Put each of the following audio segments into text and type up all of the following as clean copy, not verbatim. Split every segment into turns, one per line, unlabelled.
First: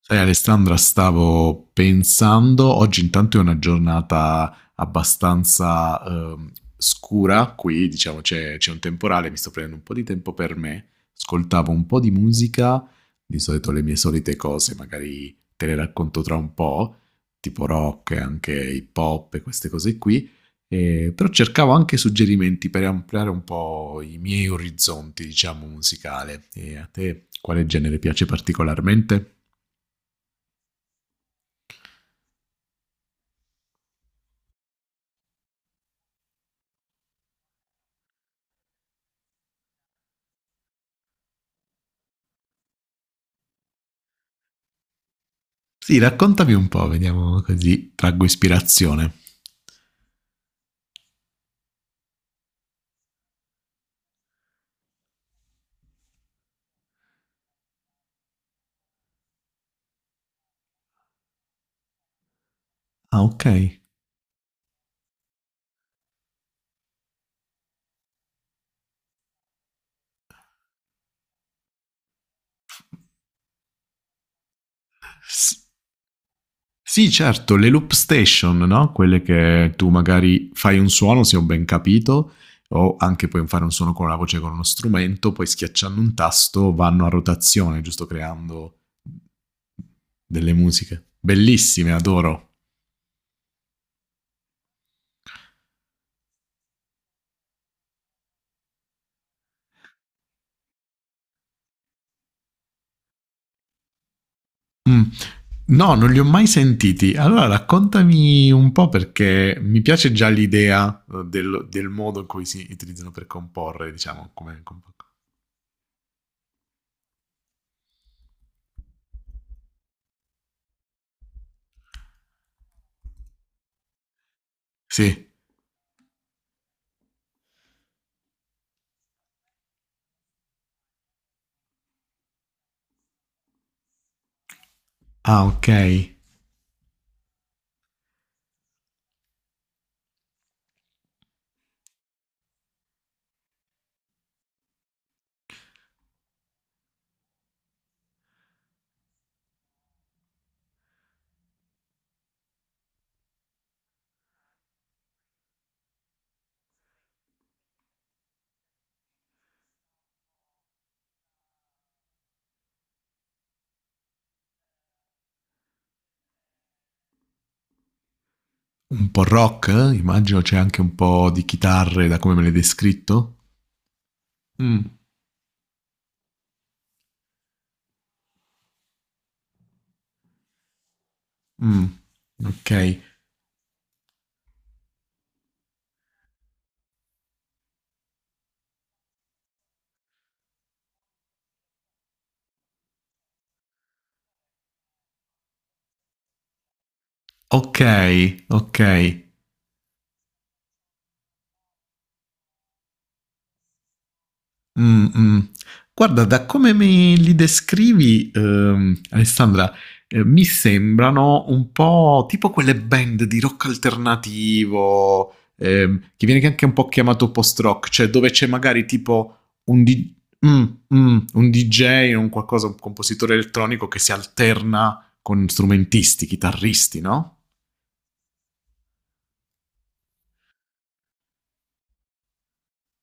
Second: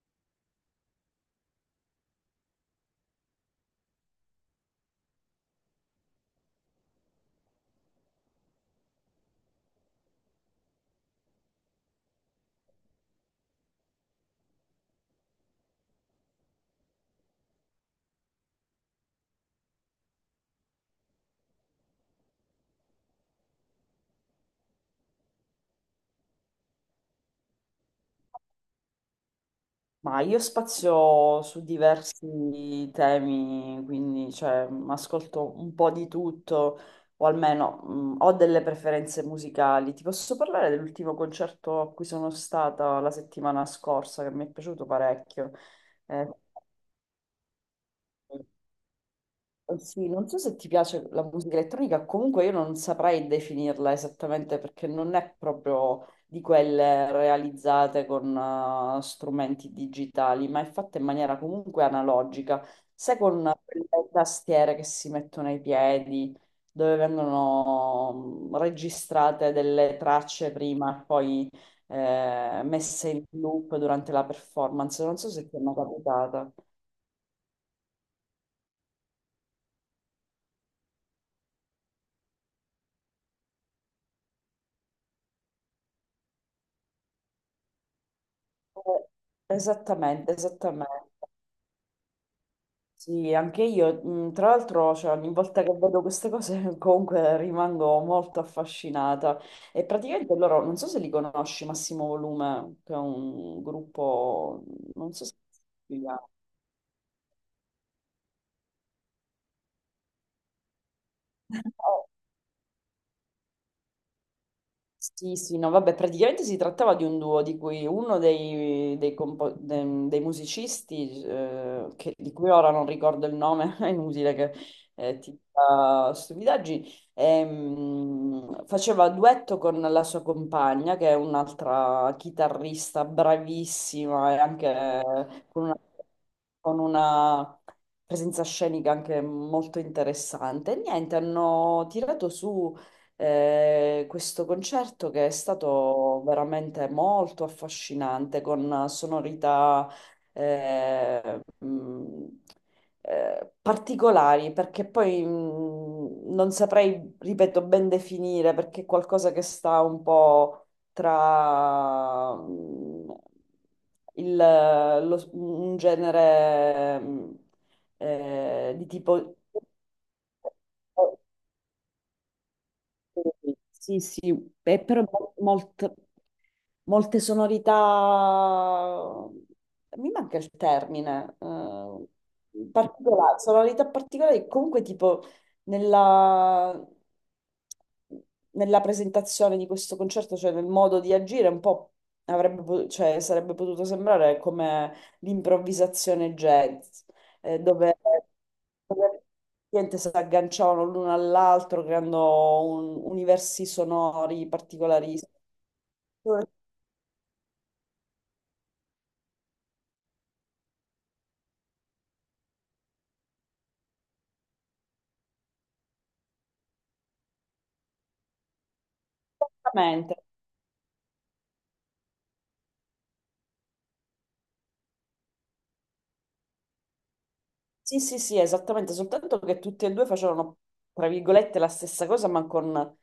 Sai Alessandra, stavo pensando, oggi intanto è una giornata abbastanza scura, qui diciamo c'è un temporale, mi sto prendendo un po' di tempo per me, ascoltavo un po' di musica, di solito le mie solite cose, magari te le racconto tra un po', tipo rock e anche hip hop e queste cose qui, però cercavo anche suggerimenti per ampliare un po' i miei orizzonti, diciamo, musicale. E a te quale genere piace particolarmente?
Ma io spazio su diversi temi, quindi cioè, ascolto un po' di tutto, o almeno ho delle preferenze musicali. Ti posso parlare dell'ultimo concerto a cui sono stata la settimana scorsa, che mi è piaciuto parecchio.
Sì,
Eh,
raccontami un po', vediamo così traggo ispirazione.
Sì, non so se ti piace la musica elettronica, comunque io non saprei definirla esattamente perché non è proprio di quelle realizzate con strumenti digitali, ma è fatta in maniera comunque analogica, se
Ah,
con
ok.
le tastiere che si mettono ai piedi, dove vengono registrate delle tracce prima e poi messe in loop durante la performance, non so se ti è
S-
mai capitata.
sì, certo, le loop station, no? Quelle che tu magari fai un suono, se ho ben capito, o anche puoi fare un suono con la voce con uno strumento, poi schiacciando un tasto vanno a rotazione, giusto creando
Eh, Esattamente,
delle musiche.
esattamente.
Bellissime, adoro.
Sì, anche io, tra l'altro, cioè, ogni volta che vedo queste cose comunque rimango molto affascinata. E praticamente loro, non so se li conosci, Massimo Volume, che è un gruppo,
Mm.
non so se...
No, non li ho mai sentiti. Allora raccontami un po' perché mi piace già l'idea del, del modo in cui si utilizzano per comporre, diciamo, come...
Sì, sì, no, vabbè, praticamente si trattava di un duo di cui uno dei musicisti, di cui ora non ricordo il nome, è inutile che
Sì.
ti dica stupidaggini, faceva duetto con la sua compagna, che è un'altra chitarrista bravissima e anche
Ah, ok.
con una presenza scenica anche molto interessante. E niente, hanno tirato su questo concerto che è stato veramente molto affascinante con sonorità eh, mh, particolari, perché poi non saprei, ripeto, ben definire, perché è qualcosa che sta un po' tra il, un genere di
Un po'
tipo
rock, eh? Immagino c'è anche un po' di chitarre da come me l'hai descritto.
sì, sì,
Mm,
è però molto, molte sonorità, mi manca il termine,
mm. Ok,
particolari, sonorità particolari, comunque tipo nella, nella presentazione di questo concerto, cioè nel modo di agire, un po' cioè, sarebbe potuto sembrare come l'improvvisazione jazz,
ok,
dove,
ok.
dove niente, si agganciavano l'uno all'altro creando universi sonori
Mm,
particolari.
mm. Guarda, da come me li descrivi, Alessandra, mi sembrano un po' tipo quelle band di rock alternativo, che viene anche un po' chiamato post-rock, cioè dove c'è magari tipo un, di-
Esattamente.
mm, un DJ, un qualcosa, un compositore elettronico che si alterna con strumentisti, chitarristi, no?
Sì, sì, sì, esattamente, soltanto che tutti e due facevano, tra virgolette, la stessa cosa, ma con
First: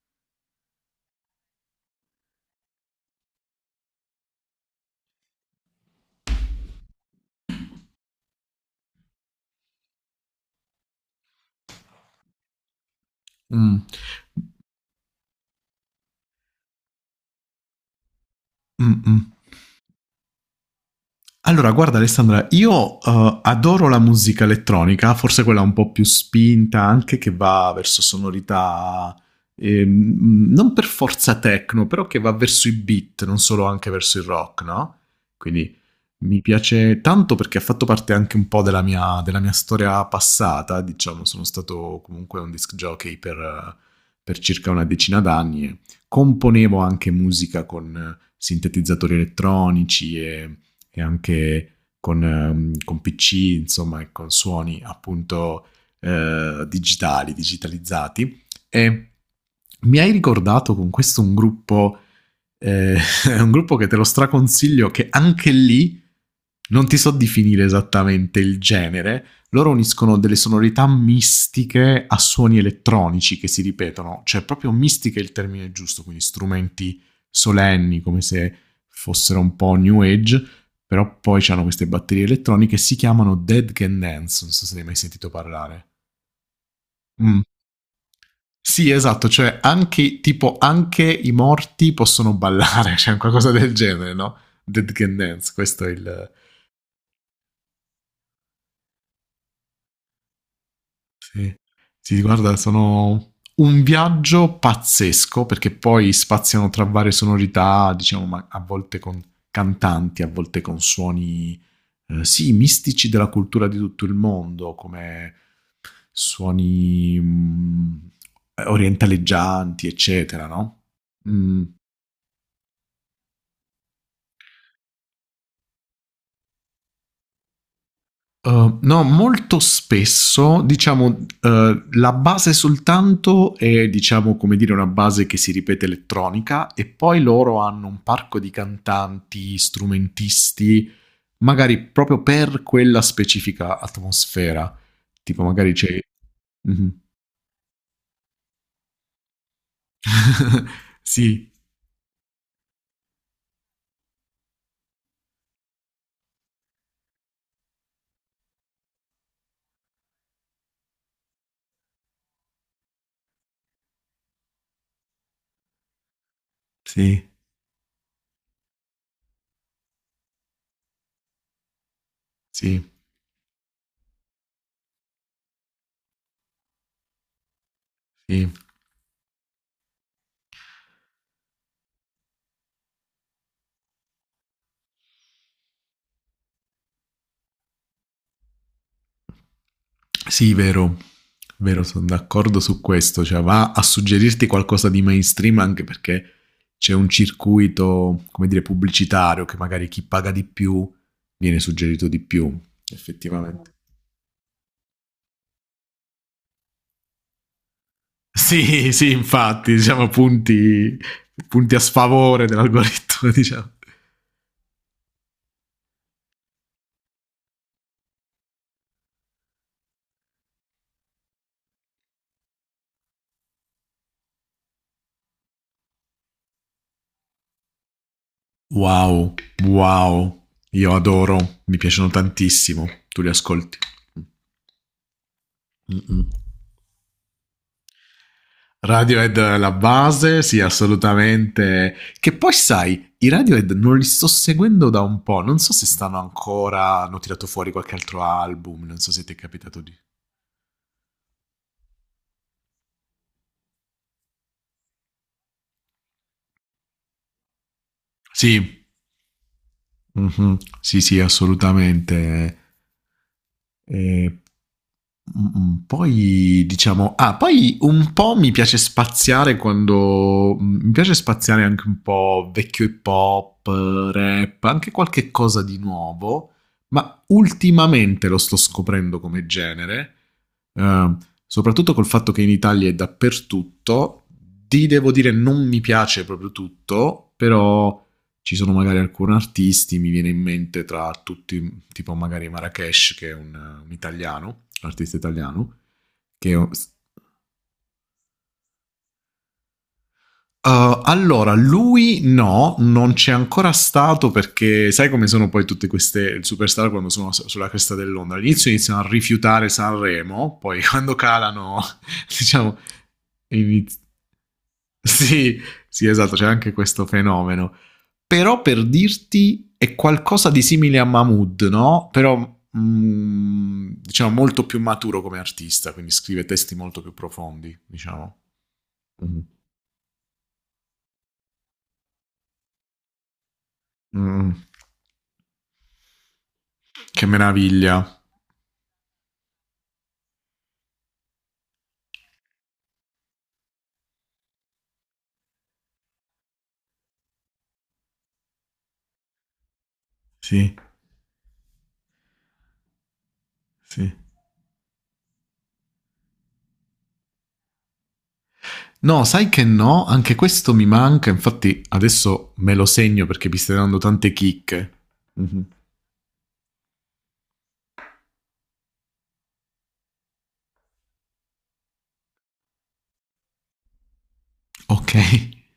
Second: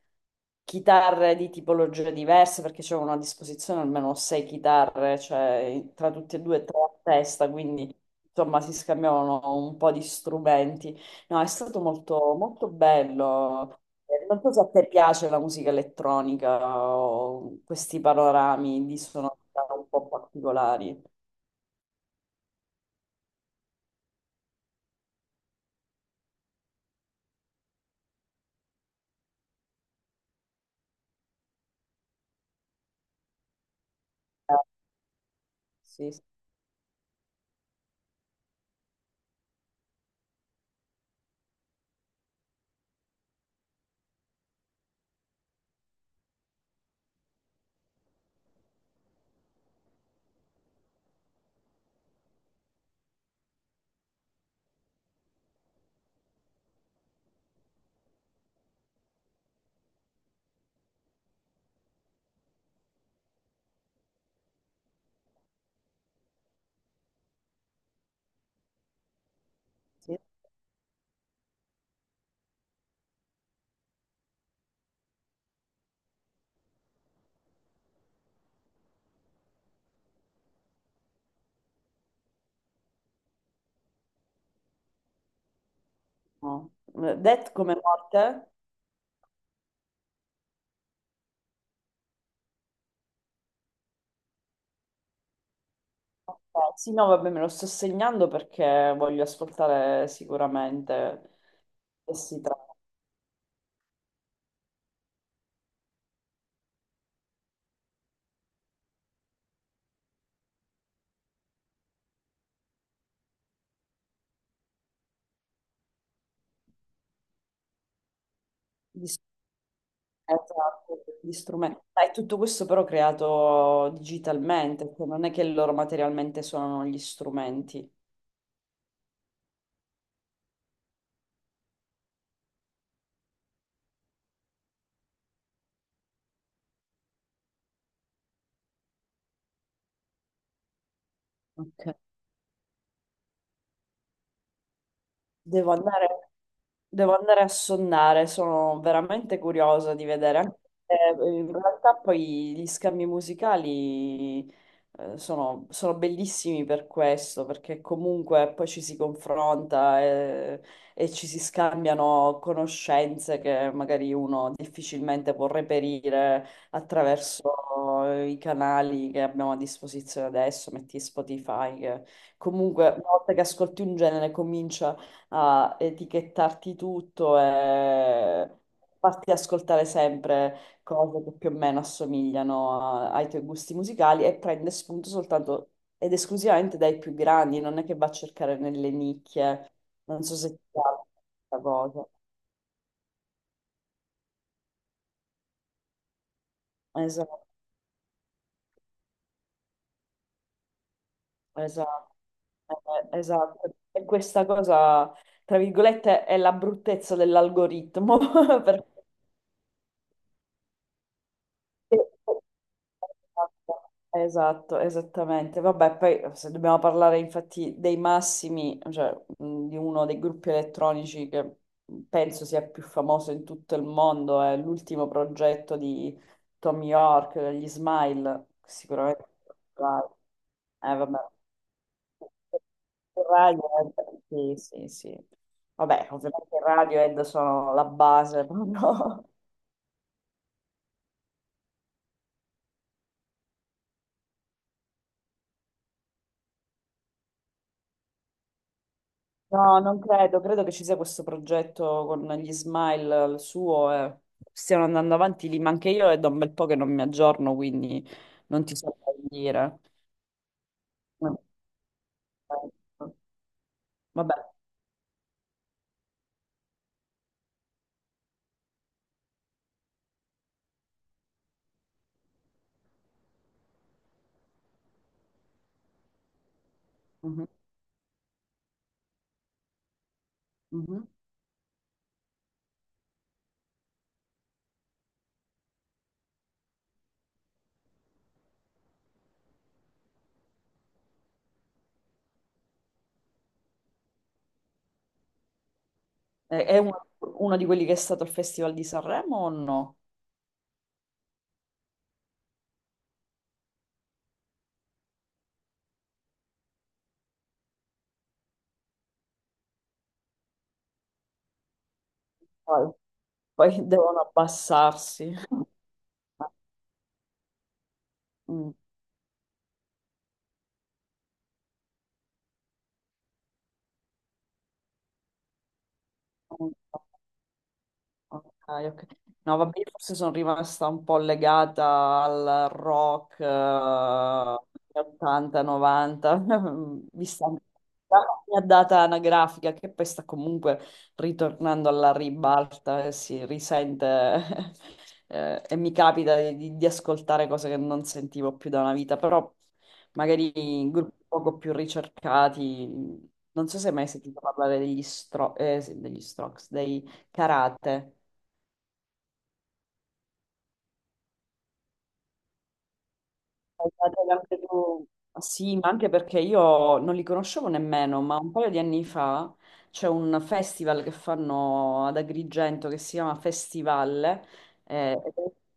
chitarre di tipologie diverse, perché c'erano a disposizione almeno 6 chitarre, cioè tra tutti e due tre a testa, quindi insomma si scambiavano un po' di strumenti. No, è stato molto, molto
Mm,
bello. Non so se a te piace la musica elettronica o questi panorami di
mm, mm.
sonorità un po' particolari.
Allora, guarda Alessandra, io adoro la musica elettronica, forse quella un po' più spinta, anche che va verso sonorità non per forza techno, però che va verso i beat, non solo anche verso il
Eh,
rock, no? Quindi
sì, sì.
mi piace tanto perché ha fatto parte anche un po' della mia storia passata, diciamo, sono stato comunque un disc jockey per circa una decina d'anni e componevo anche musica con sintetizzatori elettronici e anche con PC, insomma, e con suoni appunto digitali, digitalizzati. E mi hai ricordato con questo un gruppo, eh, un gruppo che te lo straconsiglio, che anche lì non ti so definire esattamente il genere. Loro uniscono
Sì.
delle sonorità mistiche a suoni elettronici che si ripetono, cioè proprio mistiche è il termine giusto, quindi strumenti solenni come se fossero un po' new age però poi c'hanno queste batterie elettroniche, si chiamano Dead Can Dance, non so se ne hai mai sentito parlare.
No. Det
Mm.
come morte?
Sì, esatto, cioè anche, tipo, anche i morti possono ballare, cioè qualcosa del genere, no? Dead Can Dance, questo è il...
Ok, sì, no, vabbè, me lo sto segnando perché voglio ascoltare sicuramente
Sì,
che
sì
si
guarda,
tratta
sono un viaggio pazzesco perché poi spaziano tra varie sonorità, diciamo, ma a volte con cantanti, a volte con suoni sì, mistici della cultura di tutto il mondo, come suoni
di,
orientaleggianti, eccetera, no?
esatto, di
Mm.
strumenti. Ma è tutto questo però creato digitalmente, cioè non è che loro materialmente suonano gli strumenti.
No, molto spesso, diciamo, la base soltanto è, diciamo, come dire, una base che si ripete elettronica e poi loro hanno un parco di cantanti, strumentisti, magari
Ok.
proprio per quella specifica atmosfera. Tipo,
Devo
magari c'è...
andare,
Mhm.
devo andare a sonnare, sono veramente curiosa di vedere. Anche se,
sì,
in realtà poi gli scambi musicali sono, sono bellissimi per questo, perché comunque poi ci si confronta e, ci si scambiano conoscenze che magari uno difficilmente può reperire
sì,
attraverso i canali che abbiamo a disposizione adesso, metti Spotify, che
sì,
comunque una volta che ascolti un genere comincia a etichettarti tutto
sì.
e farti ascoltare sempre cose che più o meno assomigliano ai tuoi gusti musicali e prende spunto soltanto ed esclusivamente dai più grandi, non è che va a cercare nelle nicchie. Non so se
Sì,
ti
vero,
piace questa
vero, sono
cosa.
d'accordo su questo, cioè va a suggerirti qualcosa di mainstream anche perché c'è un
Esatto,
circuito, come dire, pubblicitario che magari chi paga di più viene suggerito
esatto,
di più,
esatto.
effettivamente.
E questa cosa, tra virgolette, è la bruttezza dell'algoritmo.
Sì,
perché
sì, infatti, diciamo punti a sfavore dell'algoritmo, diciamo.
esatto, esattamente. Vabbè, poi se dobbiamo parlare infatti dei massimi, cioè di uno dei gruppi elettronici che penso sia più famoso in tutto il mondo, è l'ultimo progetto di Tom York, gli Smile, sicuramente.
Wow, wow, io
Vabbè.
adoro, mi piacciono tantissimo, tu
Il
li
radio
ascolti.
sì, sì, sì. Vabbè,
Mm-mm.
ovviamente il Radiohead sono la base, no?
Radiohead la base, sì, assolutamente. Che poi sai, i Radiohead non li sto seguendo da un po', non so se stanno ancora, hanno tirato fuori qualche altro album, non so se ti è
No,
capitato di...
non credo, credo che ci sia questo progetto con gli Smile, il suo, e stiano andando avanti lì, ma anche io è da un bel po' che non mi aggiorno, quindi non ti
Sì,
so dire.
mhm. Sì, sì, assolutamente. E-
Vabbè,
Poi diciamo, ah, poi un po' mi piace spaziare quando mi piace spaziare anche un po' vecchio hip hop, rap, anche qualche cosa di nuovo, ma
mhm,
ultimamente lo sto scoprendo come genere,
mhm.
eh, soprattutto col fatto che in Italia è dappertutto. Ti devo dire, non mi piace proprio tutto, però. Ci sono magari alcuni artisti, mi viene in mente tra tutti, tipo magari Marrakesh, che è un italiano, un artista italiano, che
È uno, uno di quelli che è stato al Festival di Sanremo o no?
Allora, lui no, non c'è ancora stato perché sai come sono poi tutte queste superstar quando sono sulla cresta dell'onda. All'inizio iniziano a rifiutare Sanremo, poi quando calano, diciamo,
Poi, poi
iniz-
devono abbassarsi.
sì, sì, esatto, c'è anche questo fenomeno. Però
Mm.
per dirti è qualcosa di simile a Mahmood, no? Però diciamo molto più maturo come artista, quindi scrive
Mm.
testi molto più profondi, diciamo.
Ok, ok.
Mm.
No, vabbè, io forse sono rimasta un po' legata al rock
Mm.
80-90,
Che
vista anche
meraviglia.
la mia data anagrafica, che poi sta comunque ritornando alla ribalta e si risente. E mi capita di, di ascoltare cose che non sentivo più da una vita, però magari
Sì,
in gruppi poco più ricercati. Non so se hai mai
sì.
sentito parlare degli, sì, degli Strokes, dei Karate.
No, sai che no, anche questo mi manca, infatti adesso me lo segno perché mi stai
Hai
dando
dato
tante
anche
chicche.
tu.
Mhm.
Sì, ma anche perché io non li conoscevo nemmeno, ma un paio di anni fa c'è un festival che fanno ad Agrigento che si chiama Festival,
Ok.
eh,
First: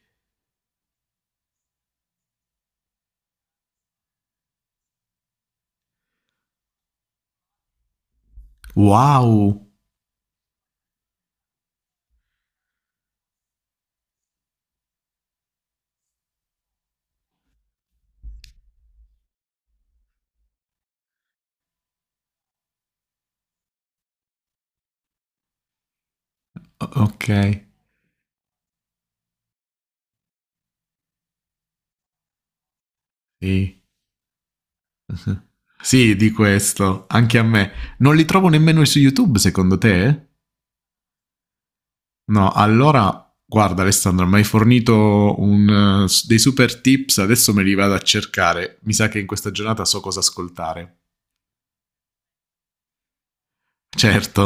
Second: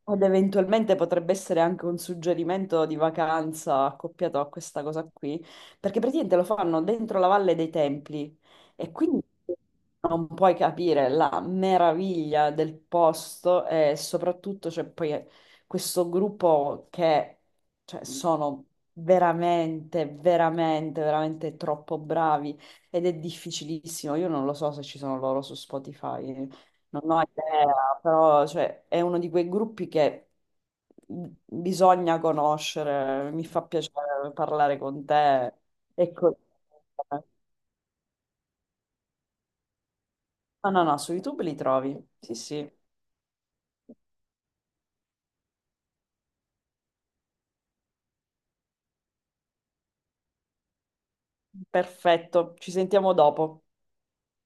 ed eventualmente potrebbe essere anche un suggerimento di vacanza accoppiato a questa cosa qui, perché praticamente lo fanno dentro la Valle dei Templi e quindi
Wow.
non puoi capire la meraviglia del posto e soprattutto c'è poi questo gruppo che cioè, sono veramente, veramente, veramente troppo bravi ed è difficilissimo. Io non lo so se ci sono loro su Spotify,
O-
non ho
Ok.
idea, però cioè, è uno di quei gruppi che bisogna conoscere. Mi fa
Sì.
piacere parlare con
Uh-huh.
te. E
Sì, di
con-
questo, anche a me. Non li trovo nemmeno su YouTube, secondo te?
No, no, no, su YouTube li trovi. Sì,
No,
sì,
allora, guarda Alessandro, mi hai fornito dei super tips, adesso me li vado a cercare. Mi sa che in questa giornata so cosa ascoltare.
perfetto. Ci sentiamo dopo.
Certo.